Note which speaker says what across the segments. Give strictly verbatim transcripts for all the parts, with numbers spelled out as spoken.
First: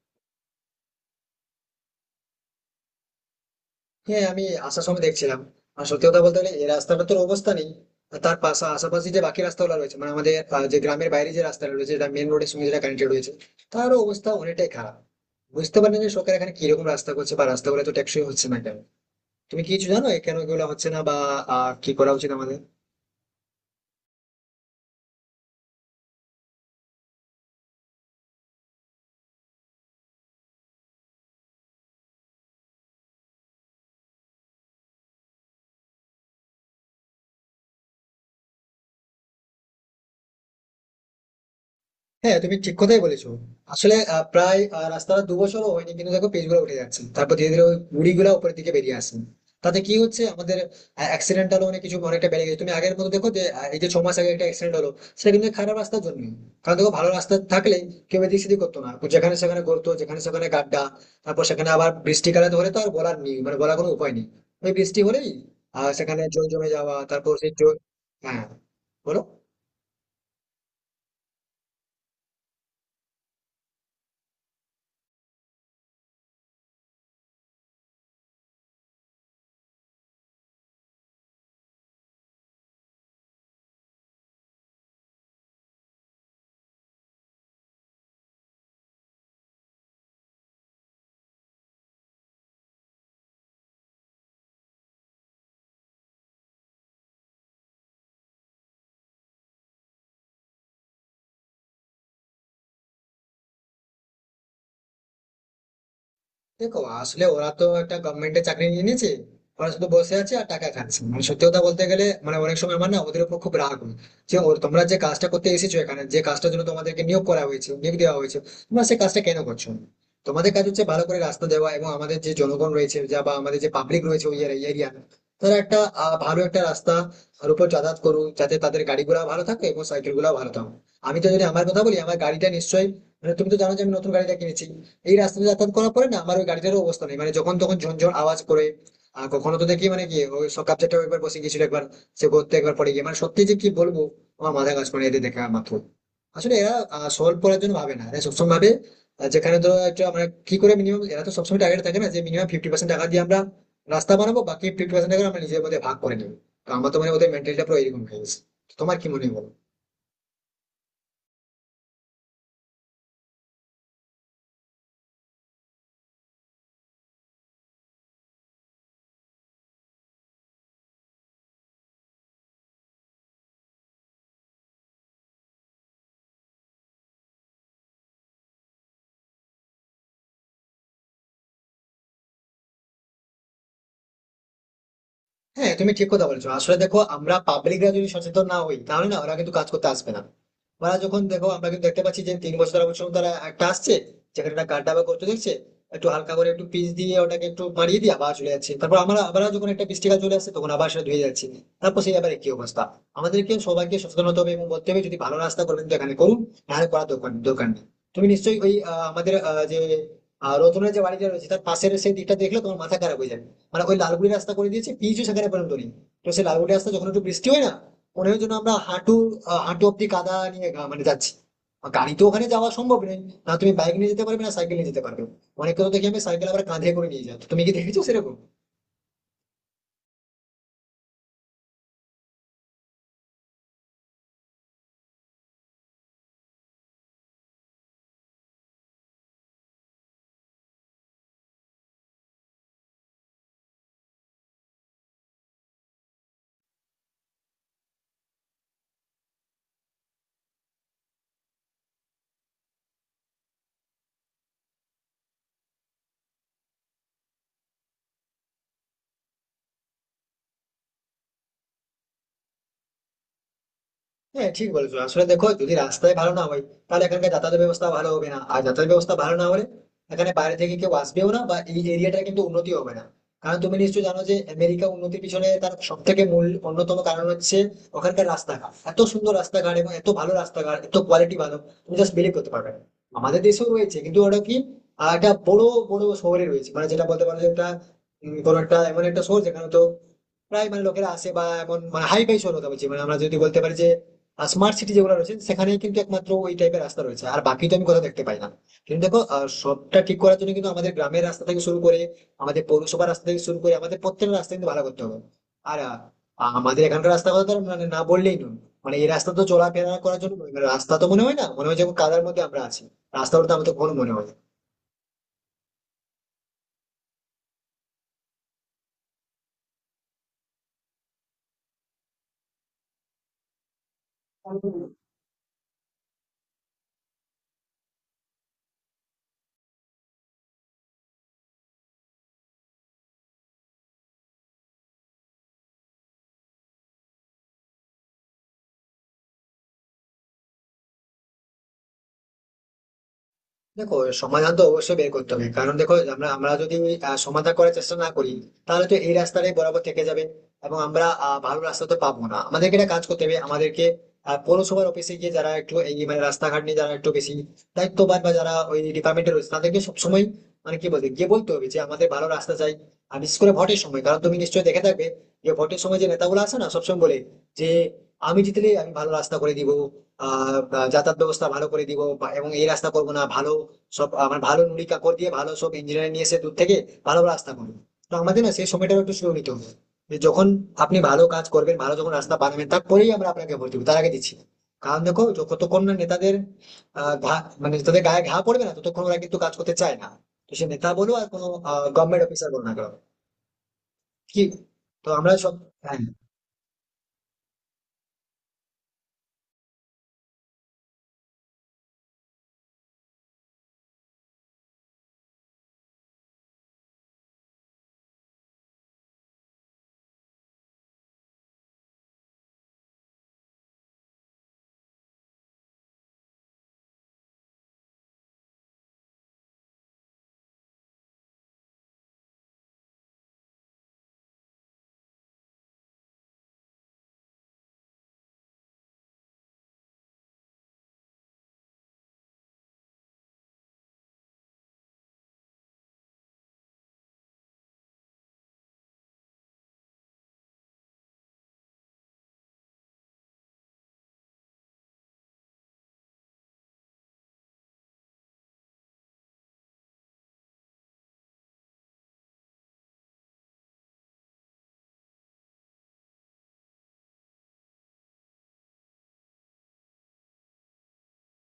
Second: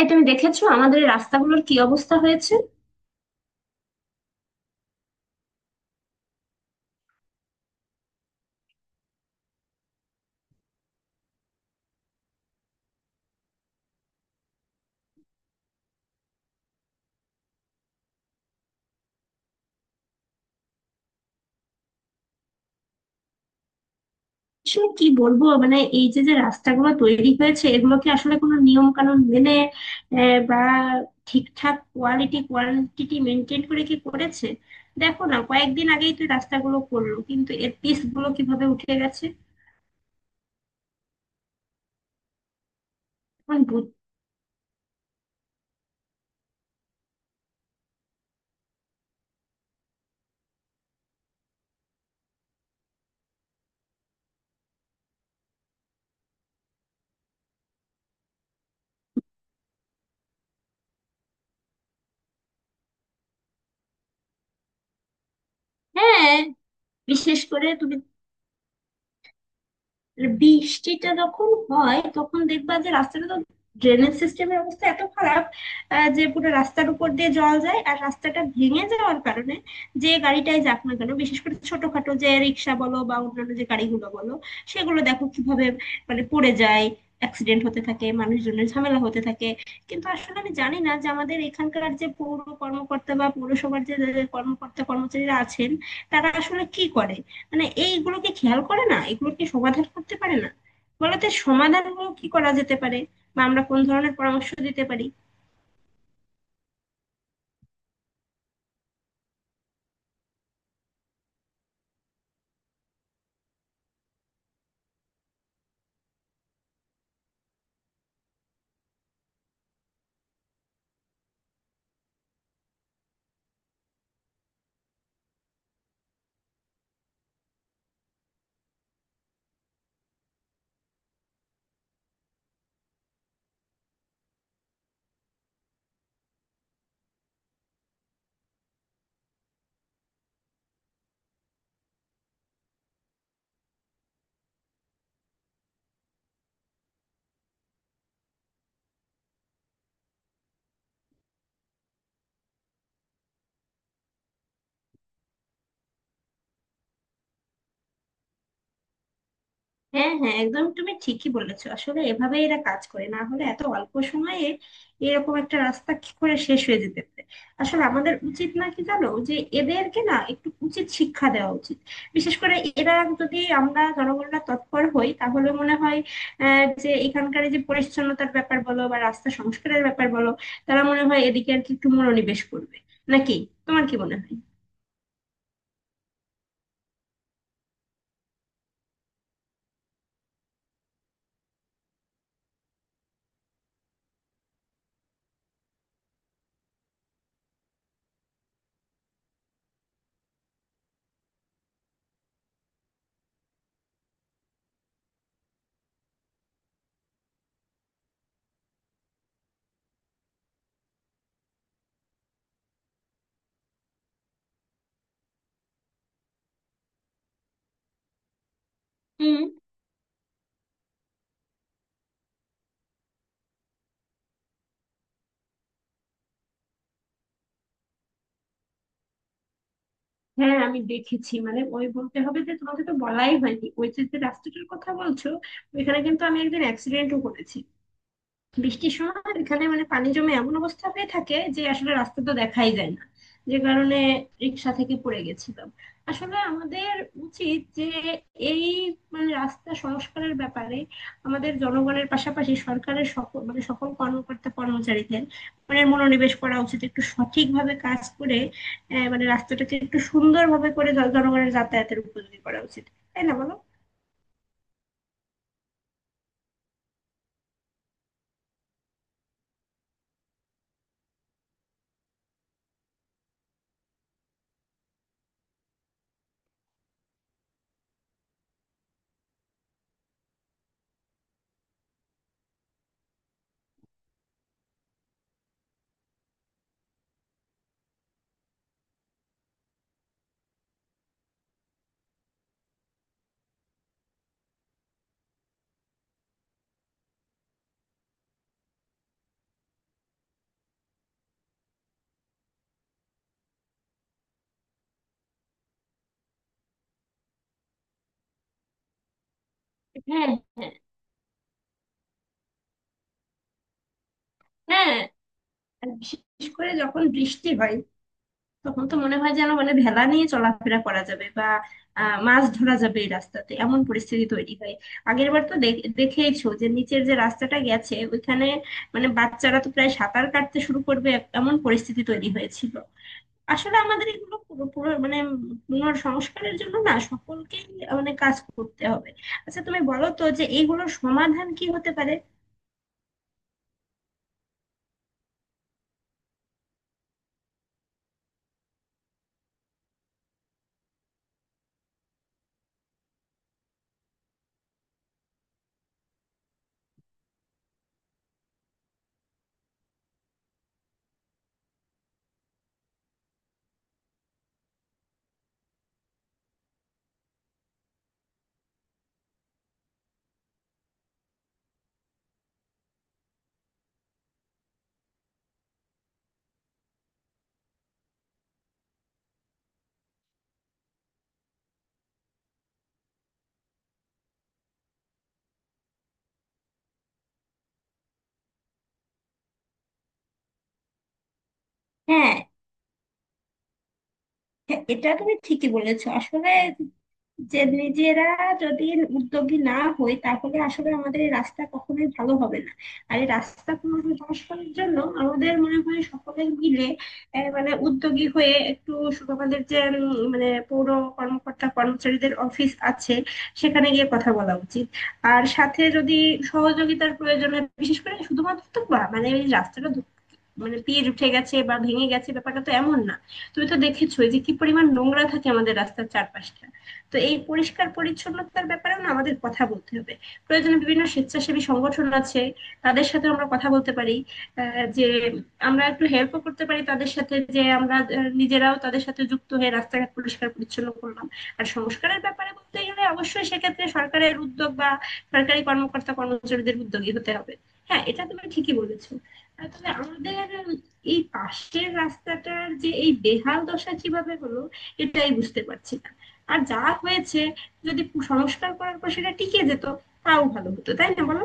Speaker 1: এই, তুমি দেখেছো আমাদের এই রাস্তাগুলোর কি অবস্থা হয়েছে?
Speaker 2: হ্যাঁ, আমি আসার সময় দেখছিলাম। আর সত্যি কথা বলতে গেলে, এই রাস্তাটা তোর অবস্থা নেই। আর তার পাশা আশেপাশে যে বাকি রাস্তাগুলো রয়েছে মানে আমাদের আহ, যে গ্রামের বাইরে যে রাস্তা রয়েছে, যেটা মেন রোডের সঙ্গে যেটা কানেক্টেড রয়েছে, তারও অবস্থা অনেকটাই খারাপ। বুঝতে পারি না যে সরকার এখানে কিরকম রাস্তা করছে বা রাস্তাগুলো তো টেকসই হচ্ছে না কেন। তুমি কি কিছু জানো এ কেন এগুলো হচ্ছে না, বা আহ, কি করা উচিত আমাদের?
Speaker 1: আসলে কি বলবো, মানে এই যে যে রাস্তাগুলো তৈরি হয়েছে, এগুলো কি আসলে কোনো নিয়ম কানুন মেনে আহ, বা ঠিকঠাক কোয়ালিটি কোয়ান্টিটি মেনটেন করে কি করেছে? দেখো না, কয়েকদিন আগেই তো এই রাস্তাগুলো করলো, কিন্তু এর পিচ গুলো কিভাবে উঠে গেছে।
Speaker 2: হ্যাঁ, তুমি ঠিক কথাই বলেছো।
Speaker 1: এখন বুঝ-
Speaker 2: আসলে আহ, প্রায় আহ, রাস্তাটা দু বছরও হয়নি, কিন্তু দেখো পেজ গুলো উঠে যাচ্ছে। তারপর ধীরে ধীরে ওই গুড়ি গুলা উপরের দিকে বেরিয়ে আসছে। তাতে কি হচ্ছে আমাদের? অ্যাক্সিডেন্টাল অনেক কিছু অনেকটা বেড়ে গেছে। তুমি আগের মতো দেখো যে আহ, এই যে ছ মাস আগে একটা অ্যাক্সিডেন্ট হলো, সেটা কিন্তু খারাপ রাস্তার জন্য। কারণ দেখো, ভালো রাস্তা থাকলে কেউ এদিক সেদিক করতো না, যেখানে সেখানে করতো, যেখানে সেখানে গাড্ডা। তারপর সেখানে আবার বৃষ্টিকালে তো হলে তো আর বলার নেই, মানে বলার কোনো উপায় নেই। ওই বৃষ্টি হলেই আহ সেখানে
Speaker 1: হ্যাঁ।
Speaker 2: জল জমে যাওয়া, তারপর
Speaker 1: বিশেষ
Speaker 2: সেই
Speaker 1: করে
Speaker 2: জল।
Speaker 1: তুমি।
Speaker 2: হ্যাঁ, বলো।
Speaker 1: আর বৃষ্টিটা যখন হয়, তখন দেখবা যে রাস্তাটা তো ড্রেনেজ সিস্টেমের অবস্থা এত খারাপ, আহ, যে পুরো রাস্তার উপর দিয়ে জল যায়। আর রাস্তাটা ভেঙে যাওয়ার কারণে যে গাড়িটাই যাক না কেন, বিশেষ করে ছোটখাটো যে রিক্সা বলো বা অন্যান্য যে গাড়িগুলো বলো, সেগুলো দেখো কিভাবে, মানে পড়ে যায়, অ্যাক্সিডেন্ট হতে থাকে, মানুষজনের ঝামেলা হতে থাকে। কিন্তু আসলে আমি জানি না যে আমাদের এখানকার যে পৌর কর্মকর্তা বা পৌরসভার যে যে কর্মকর্তা কর্মচারীরা আছেন, তারা আসলে কি করে। মানে এইগুলোকে খেয়াল করে না, এগুলোকে সমাধান করতে পারে না, বলতে সমাধানগুলো কি করা যেতে পারে বা আমরা কোন ধরনের পরামর্শ দিতে পারি?
Speaker 2: দেখো, আসলে ওরা তো একটা গভর্নমেন্টের চাকরি নিয়ে নিয়েছে। ওরা শুধু বসে আছে আর টাকা খাচ্ছে, মানে সত্যি কথা বলতে গেলে, মানে অনেক সময় আমার না ওদের উপর খুব রাগ হয়। যে ওর- তোমরা যে কাজটা করতে এসেছো এখানে, যে কাজটার জন্য তোমাদেরকে নিয়োগ করা হয়েছে, নিয়োগ দেওয়া হয়েছে, তোমরা সেই কাজটা কেন করছো না? তোমাদের কাজ হচ্ছে ভালো করে রাস্তা দেওয়া, এবং আমাদের যে জনগণ রয়েছে যা বা আমাদের যে পাবলিক রয়েছে ওই এরিয়া, তারা একটা আহ, ভালো একটা রাস্তা আর উপর যাতায়াত করুক, যাতে তাদের গাড়িগুলো ভালো থাকে এবং সাইকেল গুলো ভালো থাকে। আমি তো যদি আমার কথা বলি, আমার গাড়িটা নিশ্চয়ই, মানে তুমি তো জানো যে আমি নতুন গাড়িটা কিনেছি। এই রাস্তা দিয়ে যাতায়াত করার পরে না আমার ওই গাড়িটারও অবস্থা নেই, মানে যখন তখন ঝনঝন আওয়াজ করে। আর কখনো তো দেখি মানে কি, ওই সকাল চারটা একবার বসে গেছিল, একবার সে করতে একবার পড়ে গিয়ে, মানে সত্যি যে কি বলবো। আমার মাথা কাজ করে না এদের দেখা মাত্র। আসলে এরা সলভ করার জন্য ভাবে না, এরা সবসময় ভাবে আহ, যেখানে ধরো একটা মানে কি করে মিনিমাম, এরা তো সবসময় টার্গেট থাকে না যে মিনিমাম ফিফটি পার্সেন্ট টাকা দিয়ে আমরা রাস্তা বানাবো, বাকি ফিফটি পার্সেন্ট টাকা আমরা নিজের মধ্যে ভাগ করে নেবো। তো আমার তো মানে ওদের মেন্টালিটা পুরো এরকম হয়ে গেছে। তো তোমার কি মনে হয় বলো?
Speaker 1: হ্যাঁ, হ্যাঁ, একদম তুমি ঠিকই বলেছো। আসলে এভাবে এরা কাজ করে, না হলে এত অল্প সময়ে এরকম একটা রাস্তা কি করে শেষ হয়ে যেতে পারে? আসলে আমাদের উচিত না, কি জানো, যে এদেরকে না একটু উচিত শিক্ষা দেওয়া উচিত। বিশেষ করে এরা, যদি আমরা জনগণরা তৎপর হই তাহলে মনে হয় আহ যে এখানকার এই যে পরিচ্ছন্নতার ব্যাপার বলো বা রাস্তা সংস্কারের ব্যাপার বলো, তারা মনে হয় এদিকে আর কি একটু মনোনিবেশ করবে, নাকি? তোমার কি মনে হয়?
Speaker 2: হ্যাঁ, তুমি ঠিক কথা বলছো। আসলে দেখো, আমরা পাবলিকরা যদি সচেতন না হই, তাহলে না ওরা কিন্তু কাজ করতে আসবে না। ওরা যখন দেখো, আমরা কিন্তু দেখতে পাচ্ছি যে তিন বছর চার বছর তারা একটা আসছে, যেখানে একটা গাড্ডা বা গর্ত দেখছে, একটু হালকা করে একটু পিচ দিয়ে ওটাকে একটু মারিয়ে দিয়ে আবার চলে যাচ্ছে। তারপর আমরা আবার যখন একটা বৃষ্টিকাল চলে আসছে, তখন আবার সেটা ধুয়ে যাচ্ছে। তারপর সেই ব্যাপারে কি অবস্থা। আমাদেরকে সবাইকে সচেতন হতে হবে এবং বলতে হবে, যদি ভালো রাস্তা করবেন তো এখানে করুন, নাহলে করার দরকার দরকার নেই। তুমি নিশ্চয়ই ওই আহ, আমাদের আহ, যে আহ, রতনের যে বাড়িটা রয়েছে তার পাশের সেই দিকটা দেখলে, তোমার মাথা খারাপ হয়ে যাবে। মানে ওই লালগুড়ি রাস্তা করে দিয়েছে, পিচও সেখানে পর্যন্ত নেই। তো সেই লালগুড়ি রাস্তা যখন একটু বৃষ্টি হয় না, মনে হয় যেন আমরা হাঁটু
Speaker 1: হুম।
Speaker 2: আহ, হাঁটু অব্দি কাদা নিয়ে গা- মানে যাচ্ছি। আর গাড়ি তো ওখানে যাওয়া সম্ভব নেই। না, তুমি বাইক নিয়ে যেতে পারবে, না সাইকেল নিয়ে যেতে পারবে। অনেকে তো দেখি আমি সাইকেল আবার কাঁধে করে নিয়ে যাই, তো তুমি কি দেখেছো সেরকম?
Speaker 1: হ্যাঁ, আমি দেখেছি। মানে ওই, বলতে হবে যে তোমাকে তো বলাই হয়নি। ওই যে যে রাস্তাটার কথা বলছো, ওইখানে কিন্তু আমি একদিন অ্যাক্সিডেন্টও করেছি। বৃষ্টির সময় এখানে মানে পানি জমে এমন অবস্থা হয়ে থাকে যে আসলে রাস্তা তো দেখাই যায় না, যে কারণে রিক্সা থেকে পড়ে গেছিলাম। আসলে আমাদের উচিত যে এই মানে রাস্তা সংস্কারের ব্যাপারে আমাদের জনগণের পাশাপাশি সরকারের সকল মানে সকল কর্মকর্তা কর্মচারীদের মানে মনোনিবেশ করা উচিত একটু সঠিকভাবে কাজ করে। আহ, মানে রাস্তাটাকে একটু সুন্দরভাবে করে জন- জনগণের যাতায়াতের উপযোগী করা উচিত, তাই না, বলো?
Speaker 2: হ্যাঁ, ঠিক বলেছো। আসলে দেখো, যদি রাস্তায় ভালো না হয়, তাহলে এখানকার যাতায়াত ব্যবস্থা ভালো হবে না, আর যাতায়াত ব্যবস্থা ভালো না হলে এখানে বাইরে থেকে কেউ আসবেও না, বা এই এরিয়াটা কিন্তু উন্নতি হবে না। কারণ তুমি নিশ্চয়ই জানো যে আমেরিকা উন্নতির পিছনে তার সব থেকে মূল অন্যতম কারণ হচ্ছে ওখানকার রাস্তাঘাট। এত সুন্দর রাস্তাঘাট, এবং এত ভালো রাস্তাঘাট, এত কোয়ালিটি ভালো। তুমি জাস্ট বিলিভ করতে পারবে না। আমাদের দেশেও রয়েছে, কিন্তু ওটা কি আহ, একটা বড় বড় শহরে রয়েছে। মানে যেটা বলতে পারো যে একটা উম, কোনো একটা এমন একটা শহর যেখানে তো প্রায়, মানে লোকেরা আসে, বা এমন মানে হাই ফাই শহর কথা বলছি, মানে আমরা যদি বলতে পারি যে স্মার্ট সিটি যেগুলো রয়েছে সেখানেই কিন্তু একমাত্র ওই টাইপের রাস্তা রয়েছে, আর বাকি তো আমি কোথাও দেখতে পাই না। কিন্তু দেখো, আহ, সবটা ঠিক করার জন্য কিন্তু আমাদের গ্রামের রাস্তা থেকে শুরু করে, আমাদের পৌরসভার রাস্তা থেকে শুরু করে, আমাদের প্রত্যেকটা রাস্তা কিন্তু ভালো করতে হবে। আর আহ, আমাদের এখানকার রাস্তা কথা তো আর মানে না বললেই নয়। মানে এই রাস্তা তো চলাফেরা করার
Speaker 1: হ্যাঁ,
Speaker 2: জন্য নয়। মানে
Speaker 1: হ্যাঁ,
Speaker 2: রাস্তা তো মনে হয় না, মনে হয় যেমন কাদার মধ্যে আমরা আছি। রাস্তা বলতে আমার তো আমাদের কখনো মনে হয় না।
Speaker 1: হ্যাঁ। আর বিশেষ করে যখন বৃষ্টি হয়, তখন তো মনে হয় যেন, মানে, ভেলা নিয়ে চলাফেরা করা যাবে বা আহ, মাছ ধরা যাবে। এই রাস্তাতে এমন পরিস্থিতি তৈরি হয়। আগের বার তো দেখ- দেখেইছো যে নিচের যে রাস্তাটা গেছে ওইখানে, মানে বাচ্চারা তো প্রায় সাঁতার কাটতে শুরু করবে, এক- এমন পরিস্থিতি তৈরি হয়েছিল। আসলে আমাদের এগুলো পুরো পুরো মানে পুনর সংস্কারের জন্য না সকলকেই মানে কাজ করতে হবে। আচ্ছা, তুমি বলো তো যে এইগুলোর সমাধান কি হতে পারে?
Speaker 2: দেখো, সমাধান তো অবশ্যই বের করতে হবে, কারণ দেখো আমরা আমরা যদি ওই, আহ, সমাধান করার চেষ্টা না করি, তাহলে তো এই রাস্তাটাই বরাবর থেকে যাবে, এবং আমরা আহ, ভালো রাস্তা তো পাবো না। আমাদেরকে একটা কাজ করতে হবে, আমাদেরকে আহ, পৌরসভার অফিসে গিয়ে যারা একটু এই মানে রাস্তাঘাট নিয়ে যারা একটু বেশি দায়িত্ববান, বা যারা ওই ডিপার্টমেন্টে রয়েছে তাদেরকে সবসময় মানে কি বলতে গিয়ে বলতে হবে যে আমাদের ভালো রাস্তা চাই। আর বিশেষ করে ভোটের সময়, কারণ তুমি নিশ্চয়ই দেখে থাকবে যে ভোটের সময় যে নেতাগুলো আছে না সবসময় বলে যে আমি জিতলে আমি ভালো রাস্তা করে দিব, আহ আহ, যাতায়াত ব্যবস্থা ভালো করে দিব, বা- এবং এই রাস্তা করবো না ভালো, সব আমার ভালো নুড়ি কাকড় দিয়ে, ভালো সব ইঞ্জিনিয়ার নিয়ে এসে দূর থেকে ভালো রাস্তা করবে। তো আমাদের না সেই সময়টাও একটু স্লো নিতে হবে, যে যখন আপনি ভালো কাজ করবেন, ভালো যখন রাস্তা বানাবেন, তারপরেই আমরা আপনাকে ভোট দেবো, তার আগে দিচ্ছি না। কারণ দেখো, যতক্ষণ না নেতাদের আহ ঘা- মানে তাদের গায়ে ঘা পড়বে না, ততক্ষণ ওরা কিন্তু কাজ করতে চায় না। তো সে নেতা বলো আর কোনো গভর্নমেন্ট
Speaker 1: হ্যাঁ,
Speaker 2: অফিসার বলো না কেন। কি?
Speaker 1: হ্যাঁ,
Speaker 2: তো
Speaker 1: এটা
Speaker 2: আমরা
Speaker 1: তুমি
Speaker 2: সব।
Speaker 1: ঠিকই
Speaker 2: হ্যাঁ,
Speaker 1: বলেছো। আসলে, যে নিজেরা যদি উদ্যোগী না হই, তাহলে আসলে আমাদের এই রাস্তা কখনোই ভালো হবে না। আর এই রাস্তা সংস্কারের জন্য আমাদের মনে হয় সকলে মিলে আহ, মানে উদ্যোগী হয়ে একটু শু- আমাদের যে উম, মানে পৌর কর্মকর্তা কর্মচারীদের অফিস আছে, সেখানে গিয়ে কথা বলা উচিত। আর সাথে যদি সহযোগিতার প্রয়োজন হয়, বিশেষ করে শুধুমাত্র তো বা- মানে এই রাস্তাটা ধু- মানে পিচ উঠে গেছে বা ভেঙে গেছে ব্যাপারটা তো এমন না। তুমি তো দেখেছো যে কি পরিমাণ নোংরা থাকে আমাদের রাস্তার চারপাশটা। তো এই পরিষ্কার পরিচ্ছন্নতার ব্যাপারেও না আমাদের কথা বলতে হবে। প্রয়োজনে বিভিন্ন স্বেচ্ছাসেবী সংগঠন আছে, তাদের সাথে আমরা কথা বলতে পারি আহ, যে আমরা একটু হেল্পও করতে পারি তাদের সাথে, যে আমরা আহ, নিজেরাও তাদের সাথে যুক্ত হয়ে রাস্তাঘাট পরিষ্কার পরিচ্ছন্ন করলাম। আর সংস্কারের ব্যাপারে বলতে গেলে অবশ্যই সেক্ষেত্রে সরকারের উদ্যোগ বা সরকারি কর্মকর্তা কর্মচারীদের উদ্যোগী হতে হবে। হ্যাঁ, এটা তুমি ঠিকই বলেছো। আহ, তবে আমাদের উম, এই পাশের রাস্তাটার যে এই বেহাল দশা কিভাবে হলো এটাই বুঝতে পারছি না। আর যা হয়েছে, যদি পু- সংস্কার করার পর সেটা টিকে যেত তাও ভালো হতো, তাই না, বলো?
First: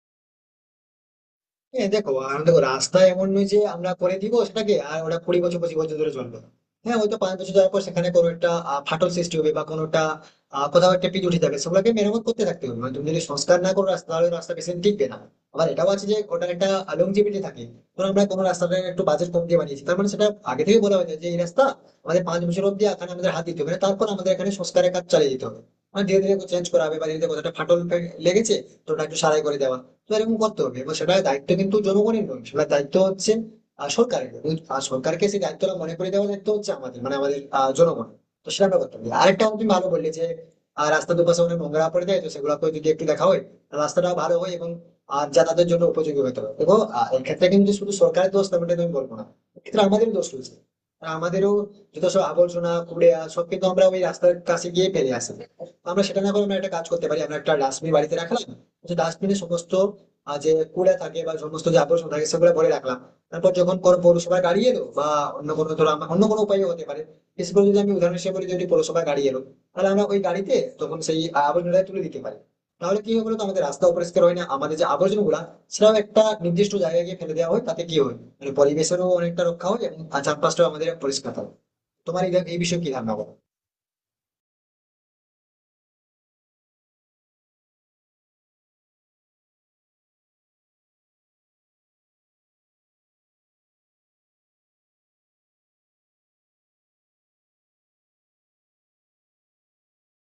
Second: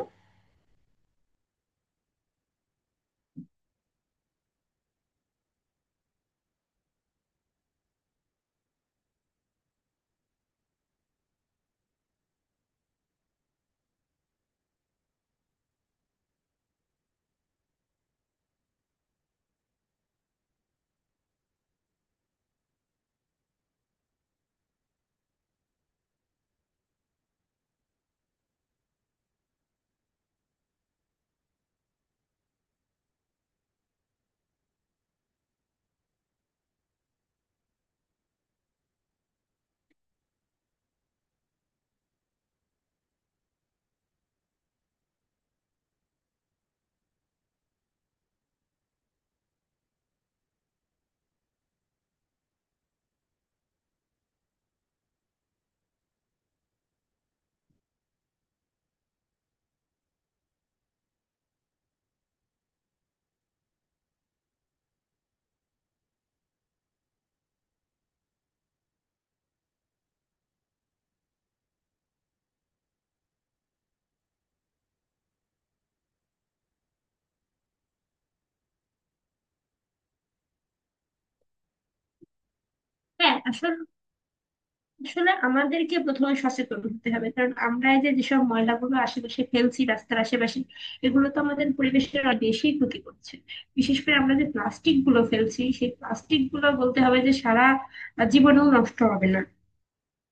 Speaker 2: হ্যাঁ। দেখো, আর দেখো, রাস্তা এমন নয় যে আমরা করে দিব সেটাকে আর ওটা কুড়ি বছর পঁচিশ বছর ধরে চলবে। হ্যাঁ, হয়তো পাঁচ বছর যাওয়ার পর সেখানে কোনো একটা আহ, ফাটল সৃষ্টি হবে, বা কোনোটা আহ, কোথাও একটা পিচ উঠে যাবে, সেগুলোকে মেরামত করতে থাকতে হবে। মানে তুমি যদি সংস্কার না করো রাস্তা, তাহলে রাস্তা বেশি দিন টিকবে না। আবার এটাও আছে যে ওটার একটা লংজিভিটি থাকে। ধরো আমরা কোনো রাস্তাটা একটু বাজেট কম দিয়ে বানিয়েছি, তার মানে সেটা আগে থেকে বলা হয়েছে যে এই রাস্তা আমাদের পাঁচ বছর অব্দি এখানে আমাদের হাত দিতে হবে না, তারপর আমাদের এখানে সংস্কারের কাজ চালিয়ে যেতে হবে। মানে ধীরে ধীরে চেঞ্জ করা হবে, বা ধীরে ধীরে কোথাটা ফাটল ফে- লেগেছে, তো ওটা একটু সারাই করে দেওয়া। তো এরকম করতে হবে, এবং সেটার দায়িত্ব কিন্তু জনগণের নয়, সেটার দায়িত্ব হচ্ছে আহ, সরকারের। কিন্তু, আহ, সরকারকে সেই দায়িত্বটা মনে করে দেওয়ার দায়িত্ব হচ্ছে আমাদের, মানে আমাদের আহ, জনগণের। তো সেটা আমরা করতে হবে। আরেকটা তুমি ভালো বললে যে আহ, রাস্তার দুপাশে অনেক নোংরা পড়ে যায়, তো সেগুলোকে যদি একটু দেখা হয়, তাহলে রাস্তাটাও ভালো হয়, এবং আর যাতায়াতের জন্য উপযোগী হতে হবে। এবং আহ, এক্ষেত্রে কিন্তু শুধু সরকারের দোষ তেমনটা আমি বলবো না, এক্ষেত্রে আমাদেরও দোষ রয়েছে। কারণ আমাদেরও যত সব আবর্জনা কুড়িয়া সব কিন্তু আমরা ওই রাস্তার কাছে গিয়ে ফেলে আসি তো। আমরা সেটা না করে আমরা একটা কাজ করতে পারি, আমরা একটা ডাস্টবিন বাড়িতে রাখলাম। তো ডাস্টবিনে সমস্ত আহ, যে কুড়ে থাকে বা সমস্ত যে আবর্জনা থাকে সেগুলো ভরে রাখলাম। তারপর যখন কোনো পৌরসভায় গাড়ি এলো, বা অন্য কোনো ধরো আমার- অন্য কোনো উপায় হতে পারে। বিশেষ করে যদি আমি উদাহরণ হিসেবে বলি, যদি পৌরসভায় গাড়ি এলো, তাহলে আমরা ওই গাড়িতে তখন সেই আবর্জনাটা তুলে দিতে পারি। তাহলে কি হবে বলতো? আমাদের রাস্তা অপরিষ্কার হয় না, আমাদের যে আবর্জনা গুলা সেটাও একটা নির্দিষ্ট জায়গায় গিয়ে ফেলে দেওয়া হয়, তাতে কি হয় মানে পরিবেশেরও অনেকটা রক্ষা হয়, এবং চারপাশটাও আমাদের পরিষ্কার থাকে। তোমার এই এই বিষয়ে কি ধারণা বলো?
Speaker 1: হ্যাঁ, আসলে আসলে আমাদেরকে প্রথমে সচেতন হতে হবে, কারণ আমরা এই যে যেসব ময়লাগুলো আশেপাশে ফেলছি রাস্তার আশেপাশে, এগুলো তো আমাদের পরিবেশের অনেক বেশি ক্ষতি করছে। বিশেষ করে আমরা যে প্লাস্টিক গুলো ফেলছি, সেই প্লাস্টিক গুলো বলতে হবে যে সারা জীবনেও নষ্ট হবে না।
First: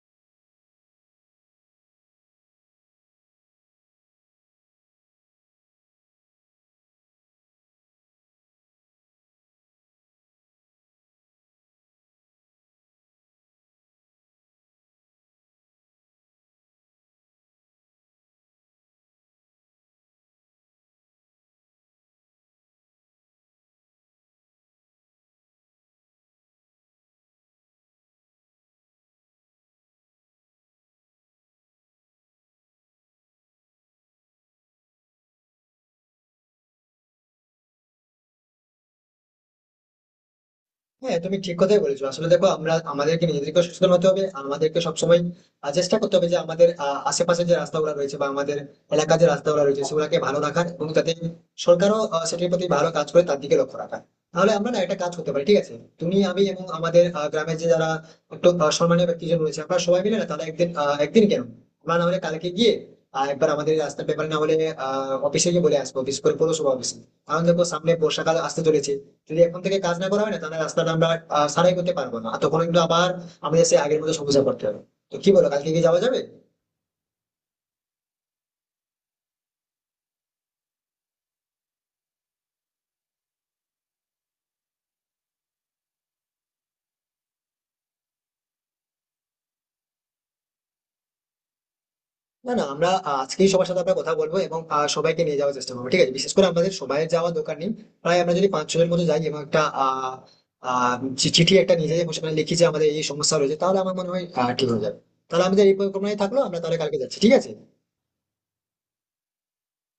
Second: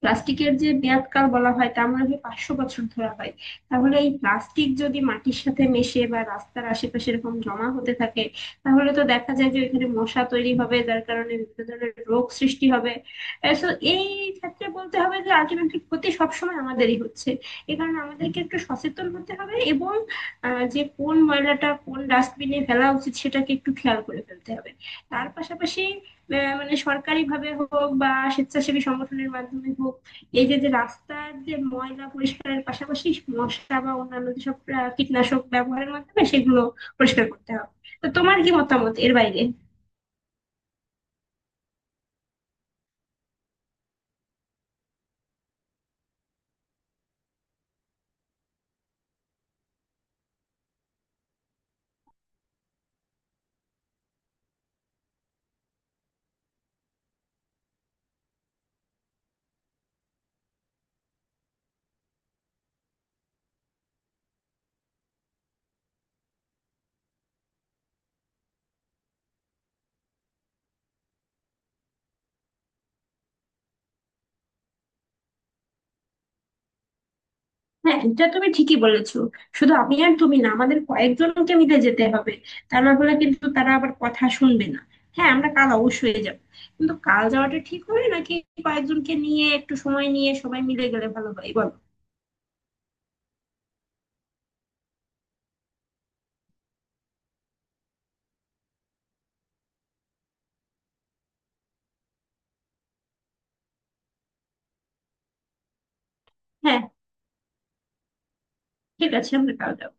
Speaker 1: প্লাস্টিকের যে মেয়াদকাল বলা হয় তা মনে হয় পাঁচশো বছর ধরা হয়। তাহলে এই প্লাস্টিক যদি মাটির সাথে মেশে বা রাস্তার আশেপাশে এরকম জমা হতে থাকে, তাহলে তো দেখা যায় যে ওইখানে মশা তৈরি হবে, যার কারণে বিভিন্ন ধরনের রোগ সৃষ্টি হবে। তো এই ক্ষেত্রে বলতে হবে যে আলটিমেটলি ক্ষতি সবসময় আমাদেরই হচ্ছে। এ কারণে আমাদেরকে একটু সচেতন হতে হবে এবং আহ, যে কোন ময়লাটা কোন ডাস্টবিনে ফেলা উচিত সেটাকে একটু খেয়াল করে ফেলতে হবে। তার পাশাপাশি, আহ, মানে সরকারি ভাবে হোক বা স্বেচ্ছাসেবী সংগঠনের মাধ্যমে হোক, এই যে যে রাস্তার যে ময়লা পরিষ্কারের পাশাপাশি মশা বা অন্যান্য যেসব আহ, কীটনাশক ব্যবহারের মাধ্যমে সেগুলো পরিষ্কার করতে হবে। তো তোমার কি মতামত এর বাইরে?
Speaker 2: হ্যাঁ, তুমি ঠিক কথাই বলেছো। আসলে দেখো, আমরা আমাদেরকে নিজেদেরকে সচেতন হতে হবে, আমাদেরকে সবসময় আহ, চেষ্টা করতে হবে যে আমাদের আহ, আশেপাশে যে রাস্তাগুলো রয়েছে বা আমাদের এলাকার যে রাস্তাগুলো রয়েছে সেগুলোকে ভালো রাখার, এবং তাতে সরকারও আহ, সেটির প্রতি ভালো কাজ করে তার দিকে লক্ষ্য রাখা। তাহলে আমরা না একটা কাজ করতে পারি, ঠিক আছে। তুমি আমি এবং আমাদের আহ, গ্রামের যে যারা একটু আহ, সম্মানীয় ব্যক্তিজন রয়েছে, আমরা সবাই মিলে না তারা একদিন, আহ, একদিন কেন, আমরা না হলে কালকে গিয়ে আহ, একবার আমাদের এই রাস্তার ব্যাপারে, না হলে আহ অফিসে গিয়ে বলে আসবো, বিশেষ করে পৌরসভা অফিসে। কারণ দেখো, সামনে বর্ষাকাল আসতে চলেছে। যদি এখন থেকে কাজ না করা হয় না, তাহলে রাস্তাটা আমরা আহ, সারাই করতে পারবো না, আর তখন কিন্তু আবার আমাদের সেই আগের মতো সমস্যা করতে হবে। তো কি বলো, কালকে কি যাওয়া যাবে?
Speaker 1: হ্যাঁ, এটা তুমি ঠিকই বলেছো। শুধু আমি আর তুমি না, আমাদের কয়েকজনকে মিলে যেতে হবে। তা না হলে কিন্তু তারা আবার কথা শুনবে না। হ্যাঁ, আমরা কাল অবশ্যই যাব। কিন্তু কাল যাওয়াটা ঠিক হবে, নাকি কয়েকজনকে নিয়ে একটু সময় নিয়ে সবাই মিলে গেলে ভালো হয়, বলো?
Speaker 2: না, না, আমরা আহ, আজকেই সবার সাথে আমরা কথা বলবো, এবং আহ, সবাইকে নিয়ে যাওয়ার চেষ্টা করবো, ঠিক আছে। বিশেষ করে আমাদের সবাই যাওয়ার দরকার নেই। প্রায় আমরা যদি পাঁচ ছজনের মতো যাই, এবং একটা আহ আহ চি- চিঠি একটা নিয়ে যাই, এবং সেখানে লিখি যে আমাদের এই সমস্যা রয়েছে, তাহলে আমার মনে হয় আহ, ঠিক হয়ে যাবে। তাহলে আমাদের এই পরিকল্পনাই থাকলো, আমরা তাহলে
Speaker 1: হ্যাঁ,
Speaker 2: কালকে যাচ্ছি, ঠিক আছে।
Speaker 1: ঠিক আছে, আমরা কাল যাব।